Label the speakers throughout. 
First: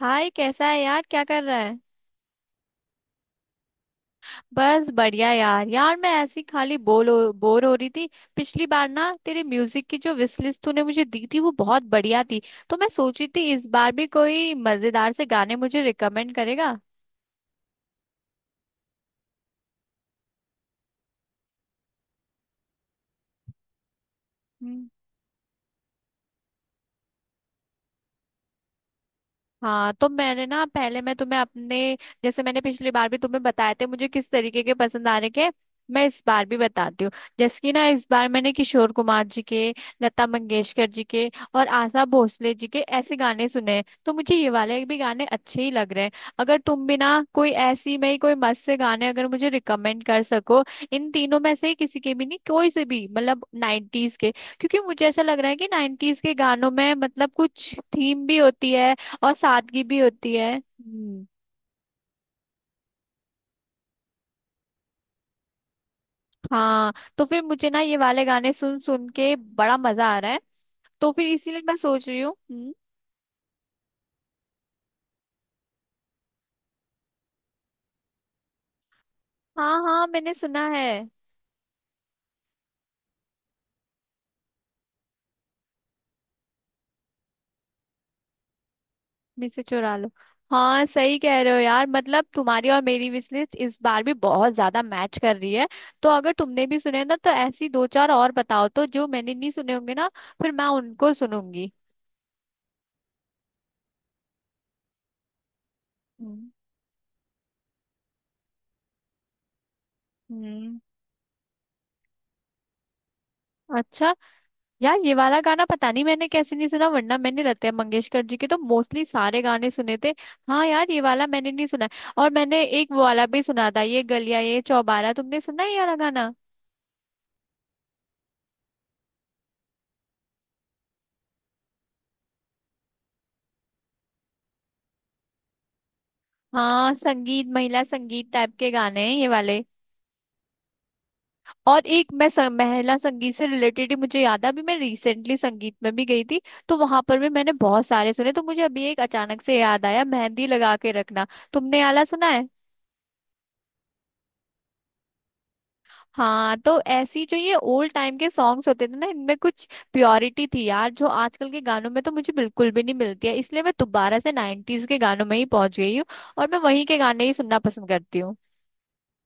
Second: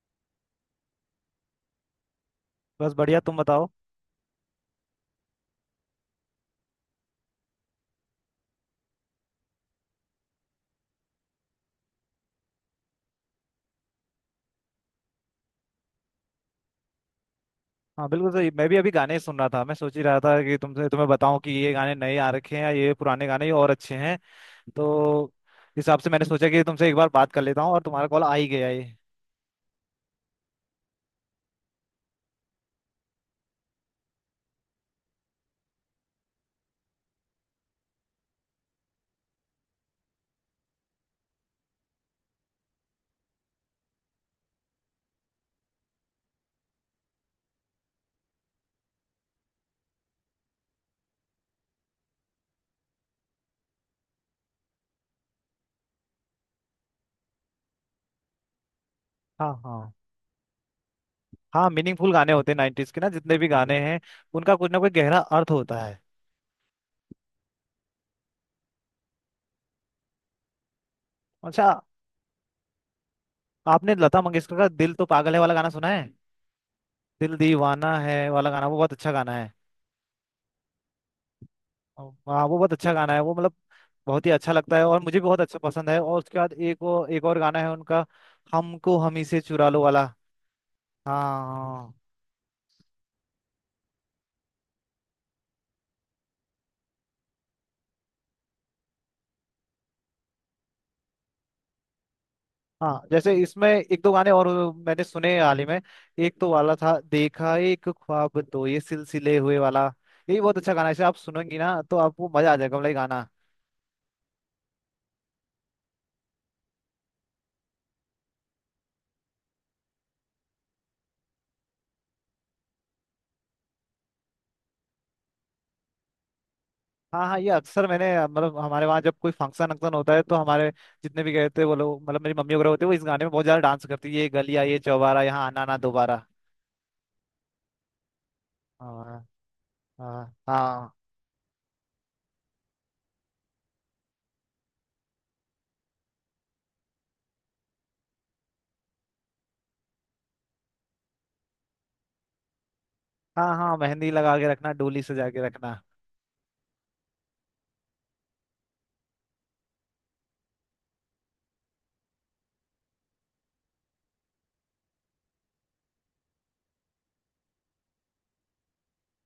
Speaker 1: हाय, कैसा है यार? क्या कर रहा है?
Speaker 2: बस बढ़िया, तुम बताओ।
Speaker 1: बस बढ़िया यार यार मैं ऐसी खाली बोर हो रही थी। पिछली बार ना तेरे म्यूजिक की जो विश लिस्ट तूने मुझे दी थी वो बहुत बढ़िया थी। तो मैं सोची थी इस बार भी कोई मजेदार से गाने मुझे रिकमेंड करेगा।
Speaker 2: हाँ, बिल्कुल सही। मैं भी अभी गाने ही सुन रहा था। मैं सोच ही रहा था कि तुमसे तुम्हें बताऊं कि ये गाने नए आ रखे हैं या ये पुराने गाने और अच्छे हैं। तो इस हिसाब से मैंने सोचा कि तुमसे एक बार बात कर लेता हूँ, और तुम्हारा कॉल आ ही गया ये।
Speaker 1: हाँ, तो मैंने ना पहले मैं तुम्हें अपने, जैसे मैंने पिछली बार भी तुम्हें बताए थे मुझे किस तरीके के पसंद आ रहे के, मैं इस बार भी बताती हूँ। जैसे कि ना इस बार मैंने किशोर कुमार जी के, लता मंगेशकर जी के, और आशा भोसले जी के ऐसे गाने सुने हैं, तो मुझे ये वाले भी गाने अच्छे ही लग रहे हैं। अगर तुम भी ना कोई ऐसी में ही कोई मस्त से गाने अगर मुझे रिकमेंड कर सको, इन तीनों में से किसी के भी, नहीं कोई से भी मतलब नाइन्टीज के। क्योंकि मुझे ऐसा लग रहा है कि नाइन्टीज के गानों में मतलब कुछ थीम भी होती है और
Speaker 2: हाँ,
Speaker 1: सादगी
Speaker 2: हाँ।
Speaker 1: भी होती है। हम्म।
Speaker 2: हाँ, मीनिंगफुल गाने होते हैं नाइन्टीज के, ना जितने भी गाने हैं उनका कुछ ना कुछ गहरा अर्थ होता है।
Speaker 1: हाँ, तो फिर मुझे ना ये वाले गाने सुन सुन के बड़ा मजा आ रहा है। तो फिर इसीलिए
Speaker 2: अच्छा,
Speaker 1: मैं सोच रही हूँ। हम्म।
Speaker 2: आपने लता मंगेशकर का दिल तो पागल है वाला गाना सुना है? दिल दीवाना है वाला गाना, वो बहुत अच्छा गाना है।
Speaker 1: हाँ हाँ, मैंने सुना है।
Speaker 2: हाँ, वो बहुत अच्छा गाना है। वो मतलब बहुत ही अच्छा लगता है, और मुझे भी बहुत अच्छा पसंद है। और उसके बाद एक और गाना है उनका, हमको हम ही से
Speaker 1: मिसे
Speaker 2: चुरा लो
Speaker 1: चुरा
Speaker 2: वाला।
Speaker 1: लो। हाँ सही कह रहे हो यार,
Speaker 2: हाँ।
Speaker 1: मतलब तुम्हारी और मेरी विश लिस्ट इस बार भी बहुत ज्यादा मैच कर रही है। तो अगर तुमने भी सुने ना तो ऐसी दो चार और बताओ तो, जो मैंने नहीं सुने होंगे ना, फिर मैं उनको सुनूंगी।
Speaker 2: हाँ, जैसे इसमें एक दो गाने और मैंने सुने हाल ही में। एक
Speaker 1: हम्म।
Speaker 2: तो वाला था देखा एक ख्वाब तो ये सिलसिले हुए वाला। ये भी बहुत अच्छा
Speaker 1: हम्म।
Speaker 2: गाना है। इसे आप सुनेंगी ना तो आपको मजा आ जाएगा, मतलब ये गाना।
Speaker 1: अच्छा। यार ये वाला गाना पता नहीं मैंने कैसे नहीं सुना, वरना मैंने लता मंगेशकर जी के तो मोस्टली सारे गाने सुने थे। हाँ यार, ये वाला मैंने नहीं सुना। और मैंने एक वो वाला भी सुना था, ये गलियां ये चौबारा। तुमने सुना है ये वाला गाना?
Speaker 2: हाँ, हाँ, ये अक्सर मैंने मतलब हमारे वहाँ जब कोई फंक्शन वंक्शन होता है तो हमारे जितने भी गए थे वो लोग, मतलब मेरी मम्मी वगैरह होते हैं, वो इस गाने में बहुत ज्यादा डांस करती है, ये गलियां ये चौबारा यहाँ आना ना दोबारा।
Speaker 1: हाँ, संगीत महिला संगीत टाइप के गाने हैं
Speaker 2: हाँ।
Speaker 1: ये वाले।
Speaker 2: हाँ, हाँ।
Speaker 1: और एक मैं महिला संगीत से रिलेटेड ही मुझे याद है, अभी मैं रिसेंटली संगीत में भी गई थी। तो वहां पर भी मैंने बहुत सारे सुने, तो मुझे अभी एक अचानक से याद आया, मेहंदी लगा के रखना। तुमने ये वाला सुना है?
Speaker 2: हाँ, हाँ, मेहंदी लगा के रखना डोली सजा के रखना।
Speaker 1: हाँ, तो ऐसी जो ये ओल्ड टाइम के सॉन्ग्स होते थे ना, इनमें कुछ प्योरिटी थी यार, जो आजकल के गानों में तो मुझे बिल्कुल भी नहीं मिलती है, इसलिए मैं दोबारा से नाइन्टीज के गानों में ही पहुंच गई हूँ। और मैं वहीं के गाने ही सुनना पसंद करती हूँ।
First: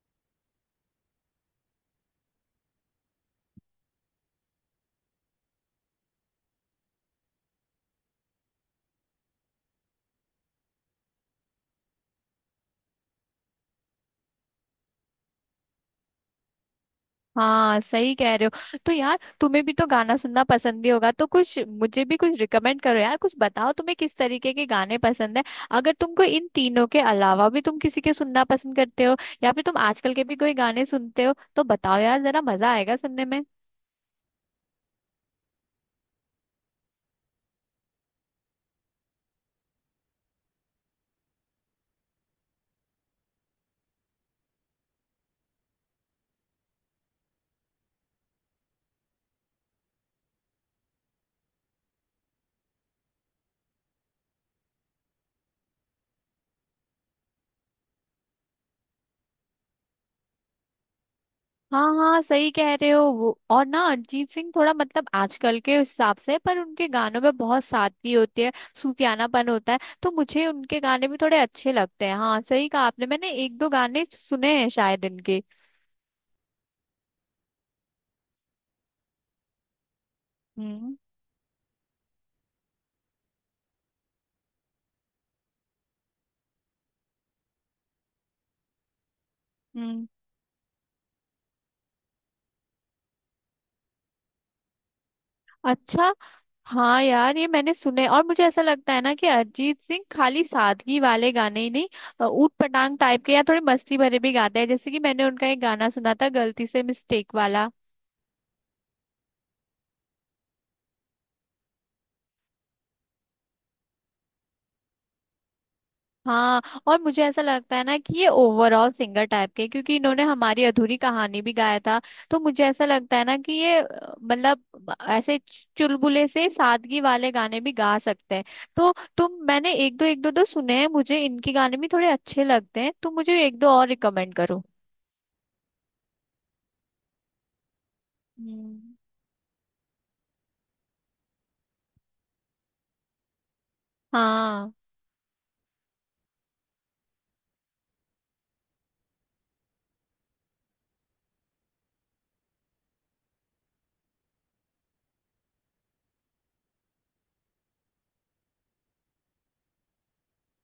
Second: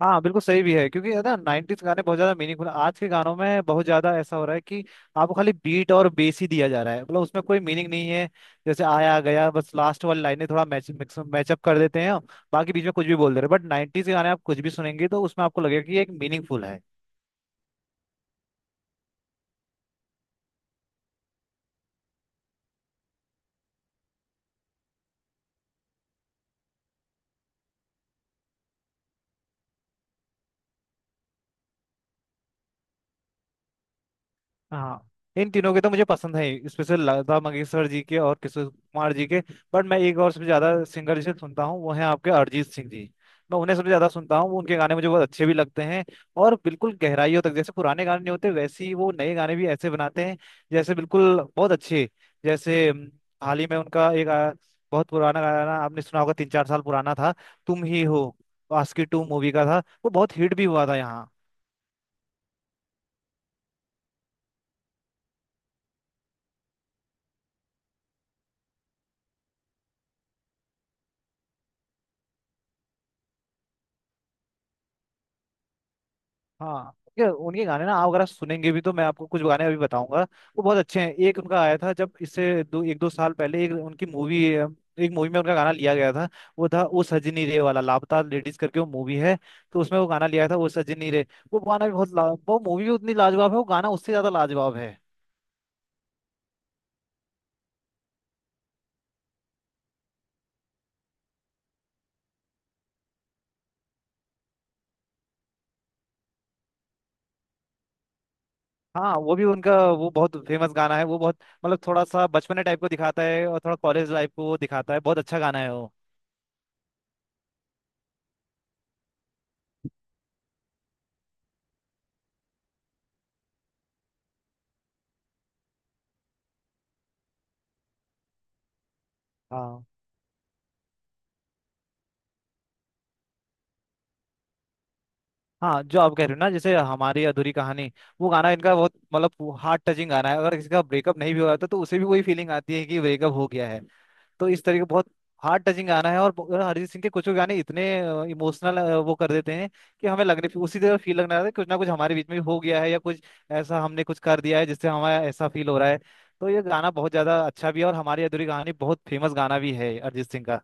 Speaker 2: हाँ, बिल्कुल सही भी है, क्योंकि है ना नाइनटीज गाने बहुत ज्यादा मीनिंगफुल। आज के गानों में बहुत ज्यादा ऐसा हो रहा है कि आपको खाली बीट और बेस ही दिया जा रहा है, मतलब उसमें कोई मीनिंग नहीं है। जैसे आया गया बस लास्ट वाली लाइनें थोड़ा मैचअप कर देते हैं, बाकी बीच में कुछ भी बोल दे रहे हैं। बट नाइनटीज के गाने आप कुछ भी सुनेंगे तो उसमें आपको लगेगा कि ये एक मीनिंगफुल है।
Speaker 1: हाँ सही कह रहे हो। तो यार तुम्हें भी तो गाना सुनना पसंद ही होगा, तो कुछ मुझे भी कुछ रिकमेंड करो यार, कुछ बताओ तुम्हें किस तरीके के गाने पसंद है। अगर तुमको इन तीनों के अलावा भी तुम किसी के सुनना पसंद करते हो, या फिर तुम आजकल के भी कोई गाने सुनते हो तो बताओ यार, जरा मजा आएगा सुनने में।
Speaker 2: हाँ, इन तीनों के तो मुझे पसंद है, स्पेशल लता मंगेशकर जी के और किशोर कुमार जी के। बट मैं एक और सबसे ज्यादा सिंगर जिसे सुनता हूँ वो है आपके अरिजीत सिंह जी। मैं उन्हें सबसे ज्यादा सुनता हूँ, उनके गाने मुझे बहुत अच्छे भी लगते हैं। और बिल्कुल गहराइयों तक, जैसे पुराने गाने नहीं होते वैसे ही वो नए गाने भी ऐसे बनाते हैं, जैसे बिल्कुल बहुत अच्छे। जैसे हाल ही में उनका एक बहुत पुराना गाना आपने सुना होगा, 3-4 साल पुराना था, तुम ही हो, आस्की टू मूवी का था। वो बहुत हिट भी हुआ था यहाँ।
Speaker 1: हाँ हाँ सही कह रहे हो। वो और ना अरिजीत सिंह थोड़ा मतलब आजकल के हिसाब से, पर उनके गानों में बहुत सादगी होती है, सूफियानापन होता है, तो मुझे उनके गाने भी थोड़े अच्छे लगते हैं। हाँ सही कहा आपने, मैंने एक दो गाने सुने हैं शायद इनके।
Speaker 2: हाँ, ये उनके गाने ना, आप अगर आप सुनेंगे भी तो मैं आपको कुछ गाने अभी बताऊंगा। वो बहुत
Speaker 1: हम्म।
Speaker 2: अच्छे हैं। एक उनका आया था जब इससे दो एक दो साल पहले, एक मूवी में उनका गाना लिया गया था, वो था वो सजनी रे वाला, लापता लेडीज करके वो मूवी है। तो उसमें
Speaker 1: हम्म।
Speaker 2: वो गाना लिया था, वो सजनी रे। वो गाना भी बहुत वो मूवी भी उतनी लाजवाब है, वो गाना उससे ज्यादा लाजवाब है।
Speaker 1: अच्छा। हाँ यार, ये मैंने सुने। और मुझे ऐसा लगता है ना कि अरिजीत सिंह खाली सादगी वाले गाने ही नहीं, ऊट पटांग टाइप के या थोड़े मस्ती भरे भी गाते हैं, जैसे कि मैंने उनका एक गाना सुना था गलती से मिस्टेक वाला।
Speaker 2: हाँ, वो भी उनका वो बहुत फेमस गाना है। वो बहुत मतलब थोड़ा सा बचपने टाइप को दिखाता है और थोड़ा कॉलेज लाइफ को वो दिखाता है, बहुत अच्छा गाना है वो।
Speaker 1: हाँ। और मुझे ऐसा लगता है ना कि ये ओवरऑल सिंगर टाइप के, क्योंकि इन्होंने हमारी अधूरी कहानी भी गाया था। तो मुझे ऐसा लगता है ना कि ये मतलब ऐसे चुलबुले से सादगी वाले गाने भी गा सकते हैं। तो तुम, मैंने
Speaker 2: हाँ,
Speaker 1: एक दो, एक दो दो सुने हैं, मुझे इनके गाने भी थोड़े अच्छे लगते हैं, तुम मुझे एक दो और रिकमेंड करो।
Speaker 2: हाँ, जो आप कह रहे हो ना, जैसे हमारी अधूरी कहानी, वो गाना इनका बहुत
Speaker 1: हम्म।
Speaker 2: मतलब हार्ट टचिंग गाना है। अगर किसी का ब्रेकअप नहीं भी हुआ था तो उसे भी वही फीलिंग आती है कि ब्रेकअप हो गया है। तो इस
Speaker 1: हाँ
Speaker 2: तरीके बहुत हार्ट टचिंग गाना है। और अरिजीत सिंह के कुछ गाने इतने इमोशनल वो कर देते हैं कि हमें लगने उसी तरह फील लगने लगता है कुछ ना कुछ हमारे बीच में हो गया है, या कुछ ऐसा हमने कुछ कर दिया है जिससे हमारा ऐसा फील हो रहा है। तो ये गाना बहुत ज्यादा अच्छा भी है, और हमारी अधूरी कहानी बहुत फेमस गाना भी है अरिजीत सिंह का।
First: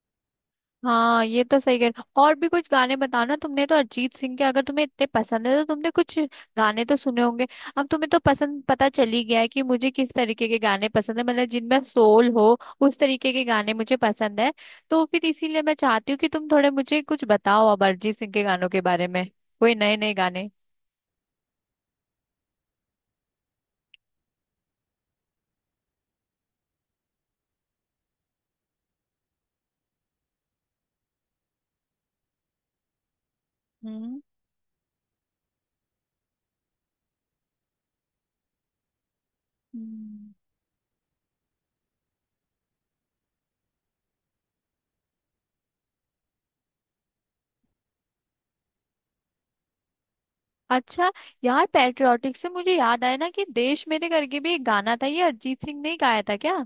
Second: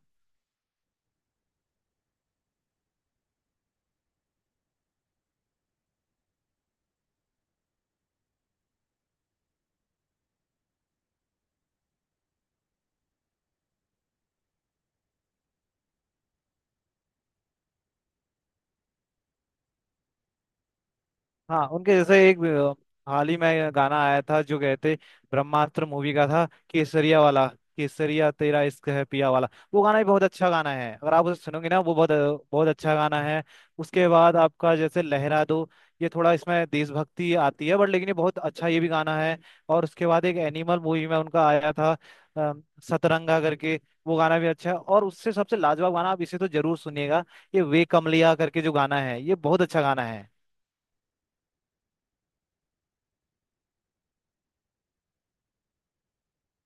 Speaker 1: हाँ, ये तो सही कह रहे हो। और भी कुछ गाने बताना, तुमने तो अरिजीत सिंह के अगर तुम्हें इतने पसंद है तो तुमने कुछ गाने तो सुने होंगे। अब तुम्हें तो पसंद पता चल ही गया है कि मुझे किस तरीके के गाने पसंद है, मतलब जिनमें सोल हो उस तरीके के गाने मुझे पसंद है। तो फिर इसीलिए मैं चाहती हूँ कि तुम थोड़े मुझे कुछ बताओ अब अरिजीत सिंह के गानों के बारे में, कोई नए नए गाने।
Speaker 2: हाँ, उनके जैसे एक हाल ही में गाना आया था, जो गए थे ब्रह्मास्त्र मूवी का था, केसरिया वाला, केसरिया तेरा इश्क है पिया वाला। वो गाना भी बहुत अच्छा गाना है, अगर आप उसे सुनोगे ना वो बहुत बहुत अच्छा गाना है। उसके
Speaker 1: हम्म।
Speaker 2: बाद आपका जैसे लहरा दो, ये थोड़ा इसमें देशभक्ति आती है बट लेकिन ये बहुत अच्छा ये भी गाना है। और उसके बाद
Speaker 1: हम्म।
Speaker 2: एक एनिमल मूवी में उनका आया था, अ, सतरंगा करके। वो गाना भी अच्छा है। और उससे सबसे लाजवाब गाना, आप इसे तो जरूर सुनिएगा, ये वे कमलिया करके जो गाना है, ये बहुत अच्छा गाना है।
Speaker 1: अच्छा। यार पैट्रियोटिक से मुझे याद आया ना कि देश मेरे करके भी एक गाना था, ये अरिजीत सिंह ने ही गाया था क्या?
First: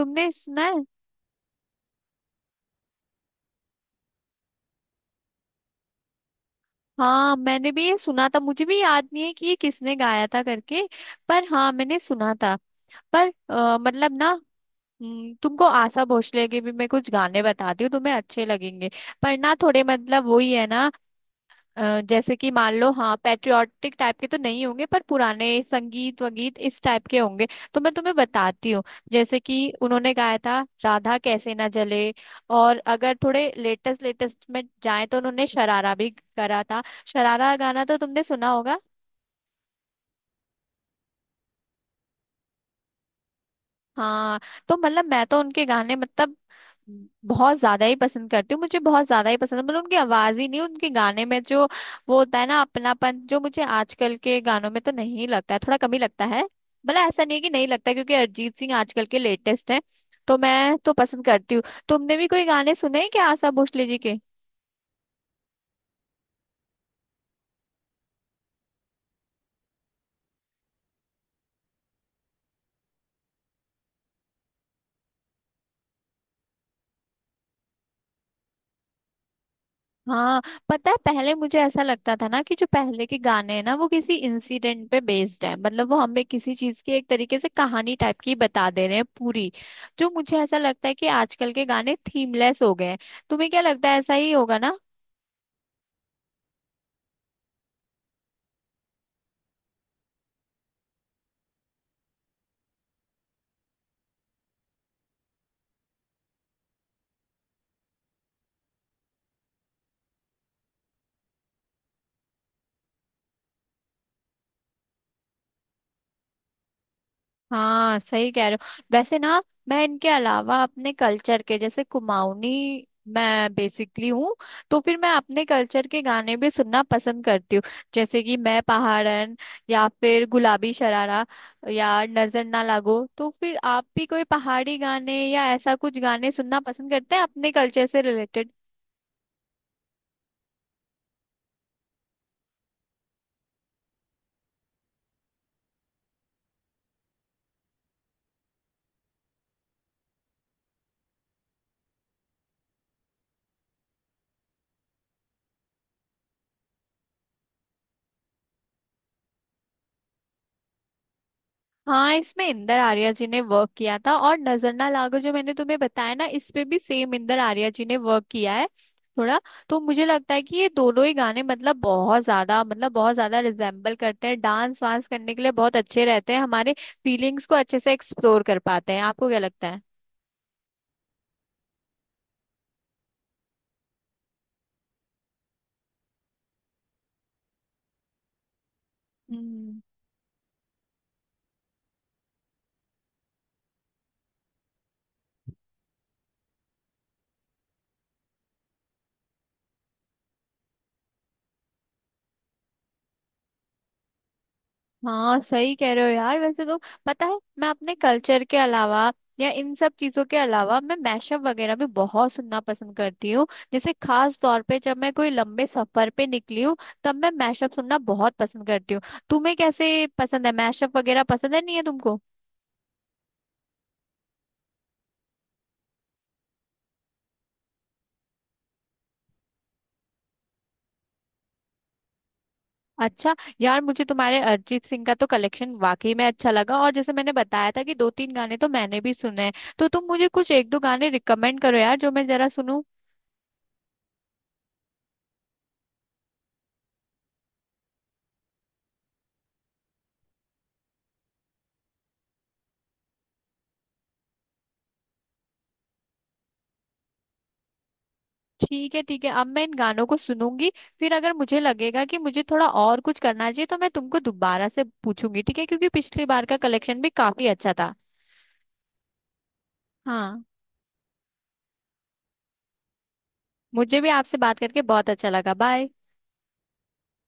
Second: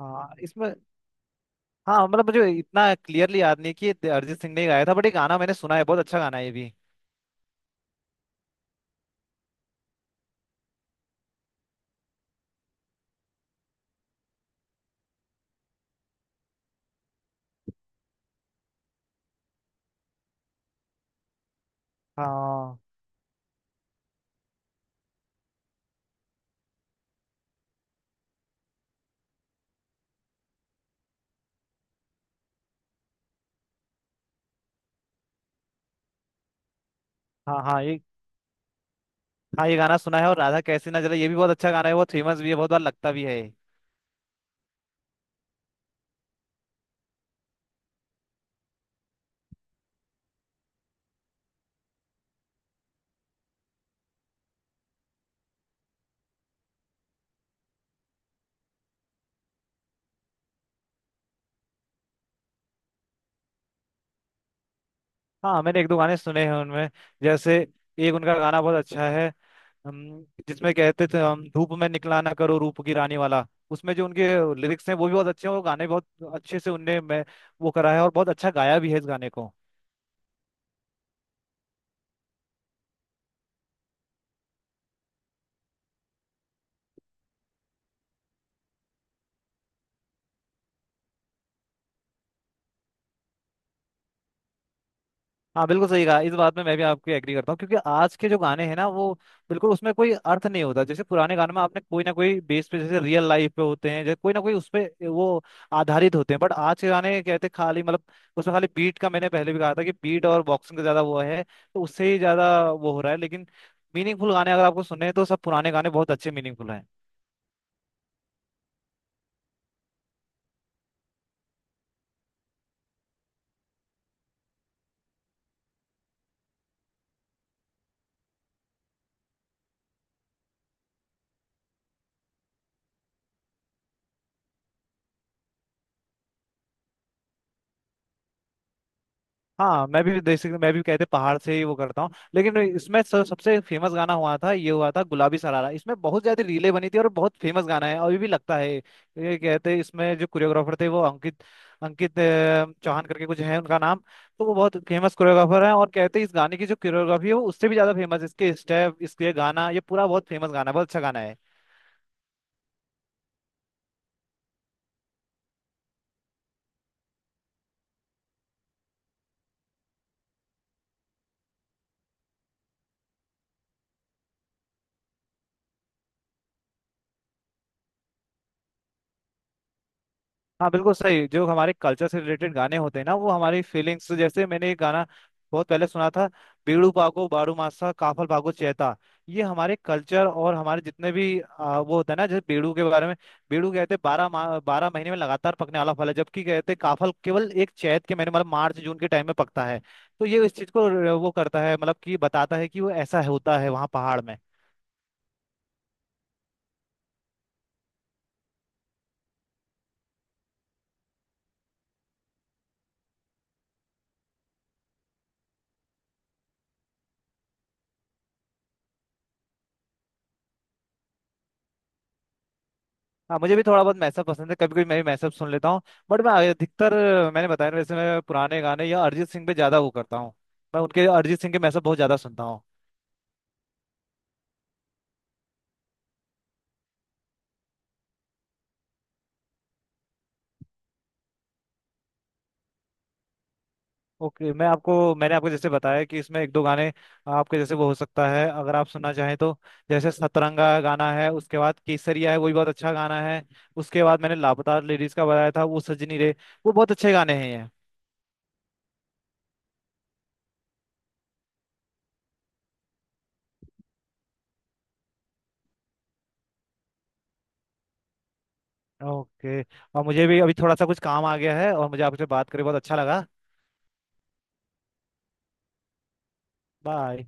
Speaker 2: हाँ,
Speaker 1: सुना
Speaker 2: इसमें
Speaker 1: है?
Speaker 2: हाँ मतलब मुझे इतना क्लियरली याद नहीं कि ये अरिजीत सिंह ने ही गाया था, बट ये गाना मैंने सुना है, बहुत अच्छा गाना है ये भी।
Speaker 1: हाँ मैंने भी ये सुना था, मुझे भी याद नहीं है कि ये किसने गाया था करके, पर हाँ मैंने सुना था। पर मतलब ना, तुमको आशा भोसले के भी मैं कुछ गाने बताती हूँ, तुम्हें अच्छे लगेंगे। पर ना थोड़े मतलब वही है ना, जैसे कि मान
Speaker 2: हाँ,
Speaker 1: लो, हाँ पैट्रियोटिक टाइप के तो नहीं होंगे, पर पुराने संगीत वगीत इस टाइप के होंगे। तो मैं तुम्हें बताती हूँ, जैसे कि उन्होंने गाया था राधा कैसे ना जले, और अगर थोड़े लेटेस्ट लेटेस्ट में जाए तो उन्होंने शरारा भी करा था। शरारा
Speaker 2: हाँ। हाँ,
Speaker 1: गाना तो
Speaker 2: ये।
Speaker 1: तुमने सुना होगा।
Speaker 2: हाँ, ये गाना सुना है, और राधा कैसी ना जले ये भी बहुत अच्छा गाना है, बहुत फेमस भी है, बहुत बार लगता भी है।
Speaker 1: हाँ, तो मतलब मैं तो उनके गाने मतलब बहुत ज्यादा ही पसंद करती हूँ, मुझे बहुत ज्यादा ही पसंद है। मतलब उनकी आवाज ही नहीं, उनके गाने में जो वो होता है ना अपनापन, जो मुझे आजकल के गानों में तो नहीं लगता है, थोड़ा कम ही लगता है। भला ऐसा नहीं है कि नहीं लगता है, क्योंकि अरिजीत सिंह आजकल के लेटेस्ट है, तो मैं तो पसंद करती हूँ। तुमने भी कोई गाने सुने हैं क्या आशा भोसले जी के?
Speaker 2: हाँ, मैंने एक दो गाने सुने हैं उनमें, जैसे एक उनका गाना बहुत अच्छा है, जिसमें कहते थे हम धूप में निकला ना करो रूप की रानी वाला। उसमें जो उनके लिरिक्स हैं वो भी बहुत अच्छे हैं, और गाने बहुत अच्छे से उनने मैं वो करा है, और बहुत अच्छा गाया भी है इस गाने को।
Speaker 1: हाँ। पता है, पहले मुझे ऐसा लगता था ना कि जो पहले के गाने हैं ना वो किसी इंसिडेंट पे बेस्ड है, मतलब वो हमें किसी चीज की एक तरीके से कहानी टाइप की बता दे रहे हैं पूरी। जो मुझे ऐसा लगता है कि आजकल के गाने थीमलेस हो गए हैं। तुम्हें क्या लगता है, ऐसा ही होगा ना?
Speaker 2: हाँ, बिल्कुल सही कहा। इस बात में मैं भी आपके एग्री करता हूँ, क्योंकि आज के जो गाने हैं ना, वो बिल्कुल उसमें कोई अर्थ नहीं होता। जैसे पुराने गाने में आपने कोई ना कोई बेस पे, जैसे रियल लाइफ पे होते हैं, जैसे कोई ना कोई उस पे वो आधारित होते हैं। बट आज के गाने कहते हैं खाली मतलब उसमें खाली बीट का, मैंने पहले भी कहा था कि बीट और बॉक्सिंग का ज्यादा वो है, तो उससे ही ज्यादा वो हो रहा है। लेकिन मीनिंगफुल गाने अगर आपको सुने तो सब पुराने गाने बहुत अच्छे मीनिंगफुल हैं।
Speaker 1: हाँ सही कह रहे हो। वैसे ना, मैं इनके अलावा अपने कल्चर के, जैसे कुमाऊनी मैं बेसिकली हूँ, तो फिर मैं अपने कल्चर के गाने भी सुनना पसंद करती हूँ। जैसे कि मैं पहाड़न, या फिर गुलाबी शरारा, या नजर ना लागो। तो फिर आप भी कोई पहाड़ी गाने या ऐसा कुछ गाने सुनना पसंद करते हैं अपने कल्चर से रिलेटेड?
Speaker 2: हाँ, मैं भी बेसिकली, मैं भी कहते पहाड़ से ही वो करता हूँ, लेकिन इसमें सबसे फेमस गाना हुआ था, ये हुआ था गुलाबी सरारा। इसमें बहुत ज्यादा रीले बनी थी, और बहुत फेमस गाना है, अभी भी लगता है ये। कहते इसमें जो कोरियोग्राफर थे वो अंकित, चौहान करके कुछ है उनका नाम। तो वो बहुत फेमस कोरियोग्राफर हैं, और कहते हैं इस गाने की जो कोरियोग्राफी है वो उससे भी ज्यादा फेमस, इसके स्टेप, इसके गाना ये पूरा बहुत फेमस गाना है, बहुत अच्छा गाना है।
Speaker 1: हाँ, इसमें इंदर आर्या जी ने वर्क किया था, और नजर ना लागो जो मैंने तुम्हें बताया ना, इस पे भी सेम इंदर आर्या जी ने वर्क किया है थोड़ा। तो मुझे लगता है कि ये दोनों ही गाने मतलब बहुत ज्यादा, मतलब बहुत ज्यादा रिजेम्बल करते हैं, डांस वांस करने के लिए बहुत अच्छे रहते हैं, हमारे फीलिंग्स को अच्छे से एक्सप्लोर कर पाते हैं। आपको क्या लगता
Speaker 2: हाँ, बिल्कुल सही। जो हमारे कल्चर से रिलेटेड गाने होते हैं ना, वो हमारी फीलिंग्स, जैसे मैंने एक गाना बहुत पहले सुना था, बीड़ू पागो बाड़ू मासा काफल भागो चेता।
Speaker 1: है?
Speaker 2: ये हमारे कल्चर और हमारे जितने भी वो होता है ना, जैसे बीड़ू के बारे में, बीड़ू कहते हैं 12 महीने में लगातार पकने वाला फल है, जबकि कहते हैं काफल केवल एक चैत के महीने, मतलब मार्च जून के टाइम में पकता है। तो ये इस चीज को वो करता है, मतलब कि बताता है कि वो ऐसा होता है वहाँ पहाड़ में।
Speaker 1: हाँ सही कह रहे हो यार। वैसे तो, पता है, मैं अपने कल्चर के अलावा या इन सब चीजों के अलावा मैं मैशअप वगैरह भी बहुत सुनना पसंद करती हूँ। जैसे खास तौर पे जब मैं कोई लंबे सफर पे निकली हूँ, तब मैं मैशअप सुनना बहुत पसंद करती हूँ। तुम्हें कैसे पसंद है? मैशअप वगैरह पसंद है, नहीं है तुमको?
Speaker 2: हाँ, मुझे भी थोड़ा बहुत मैसअप पसंद है, कभी कभी मैं भी मैसअप सुन लेता हूँ। बट मैं अधिकतर, मैंने बताया ना, वैसे मैं पुराने गाने या अरिजीत सिंह पे ज्यादा वो करता हूँ। मैं उनके अरिजीत सिंह के मैसअप बहुत ज्यादा सुनता हूँ।
Speaker 1: अच्छा। यार मुझे तुम्हारे अरिजीत सिंह का तो कलेक्शन वाकई में अच्छा लगा, और जैसे मैंने बताया था कि दो तीन गाने तो मैंने भी सुने हैं, तो तुम मुझे कुछ एक दो गाने रिकमेंड करो यार, जो मैं जरा सुनूं।
Speaker 2: ओके, मैंने आपको जैसे बताया कि इसमें एक दो गाने आपके जैसे वो हो सकता है अगर आप सुनना चाहें तो, जैसे सतरंगा गाना है, उसके बाद केसरिया है वो भी बहुत अच्छा गाना है, उसके बाद मैंने लापता लेडीज का बताया था, वो सजनी रे। वो बहुत अच्छे गाने हैं ये।
Speaker 1: ठीक है ठीक है, अब मैं इन गानों को सुनूंगी। फिर अगर मुझे लगेगा कि मुझे थोड़ा और कुछ करना चाहिए तो मैं तुमको दोबारा से पूछूंगी, ठीक है? क्योंकि पिछली बार का कलेक्शन भी काफी अच्छा था।
Speaker 2: ओके, और मुझे भी
Speaker 1: हाँ,
Speaker 2: अभी थोड़ा सा कुछ काम आ गया है, और मुझे आपसे बात करके बहुत अच्छा लगा।
Speaker 1: मुझे भी आपसे बात करके बहुत अच्छा लगा। बाय।
Speaker 2: बाय।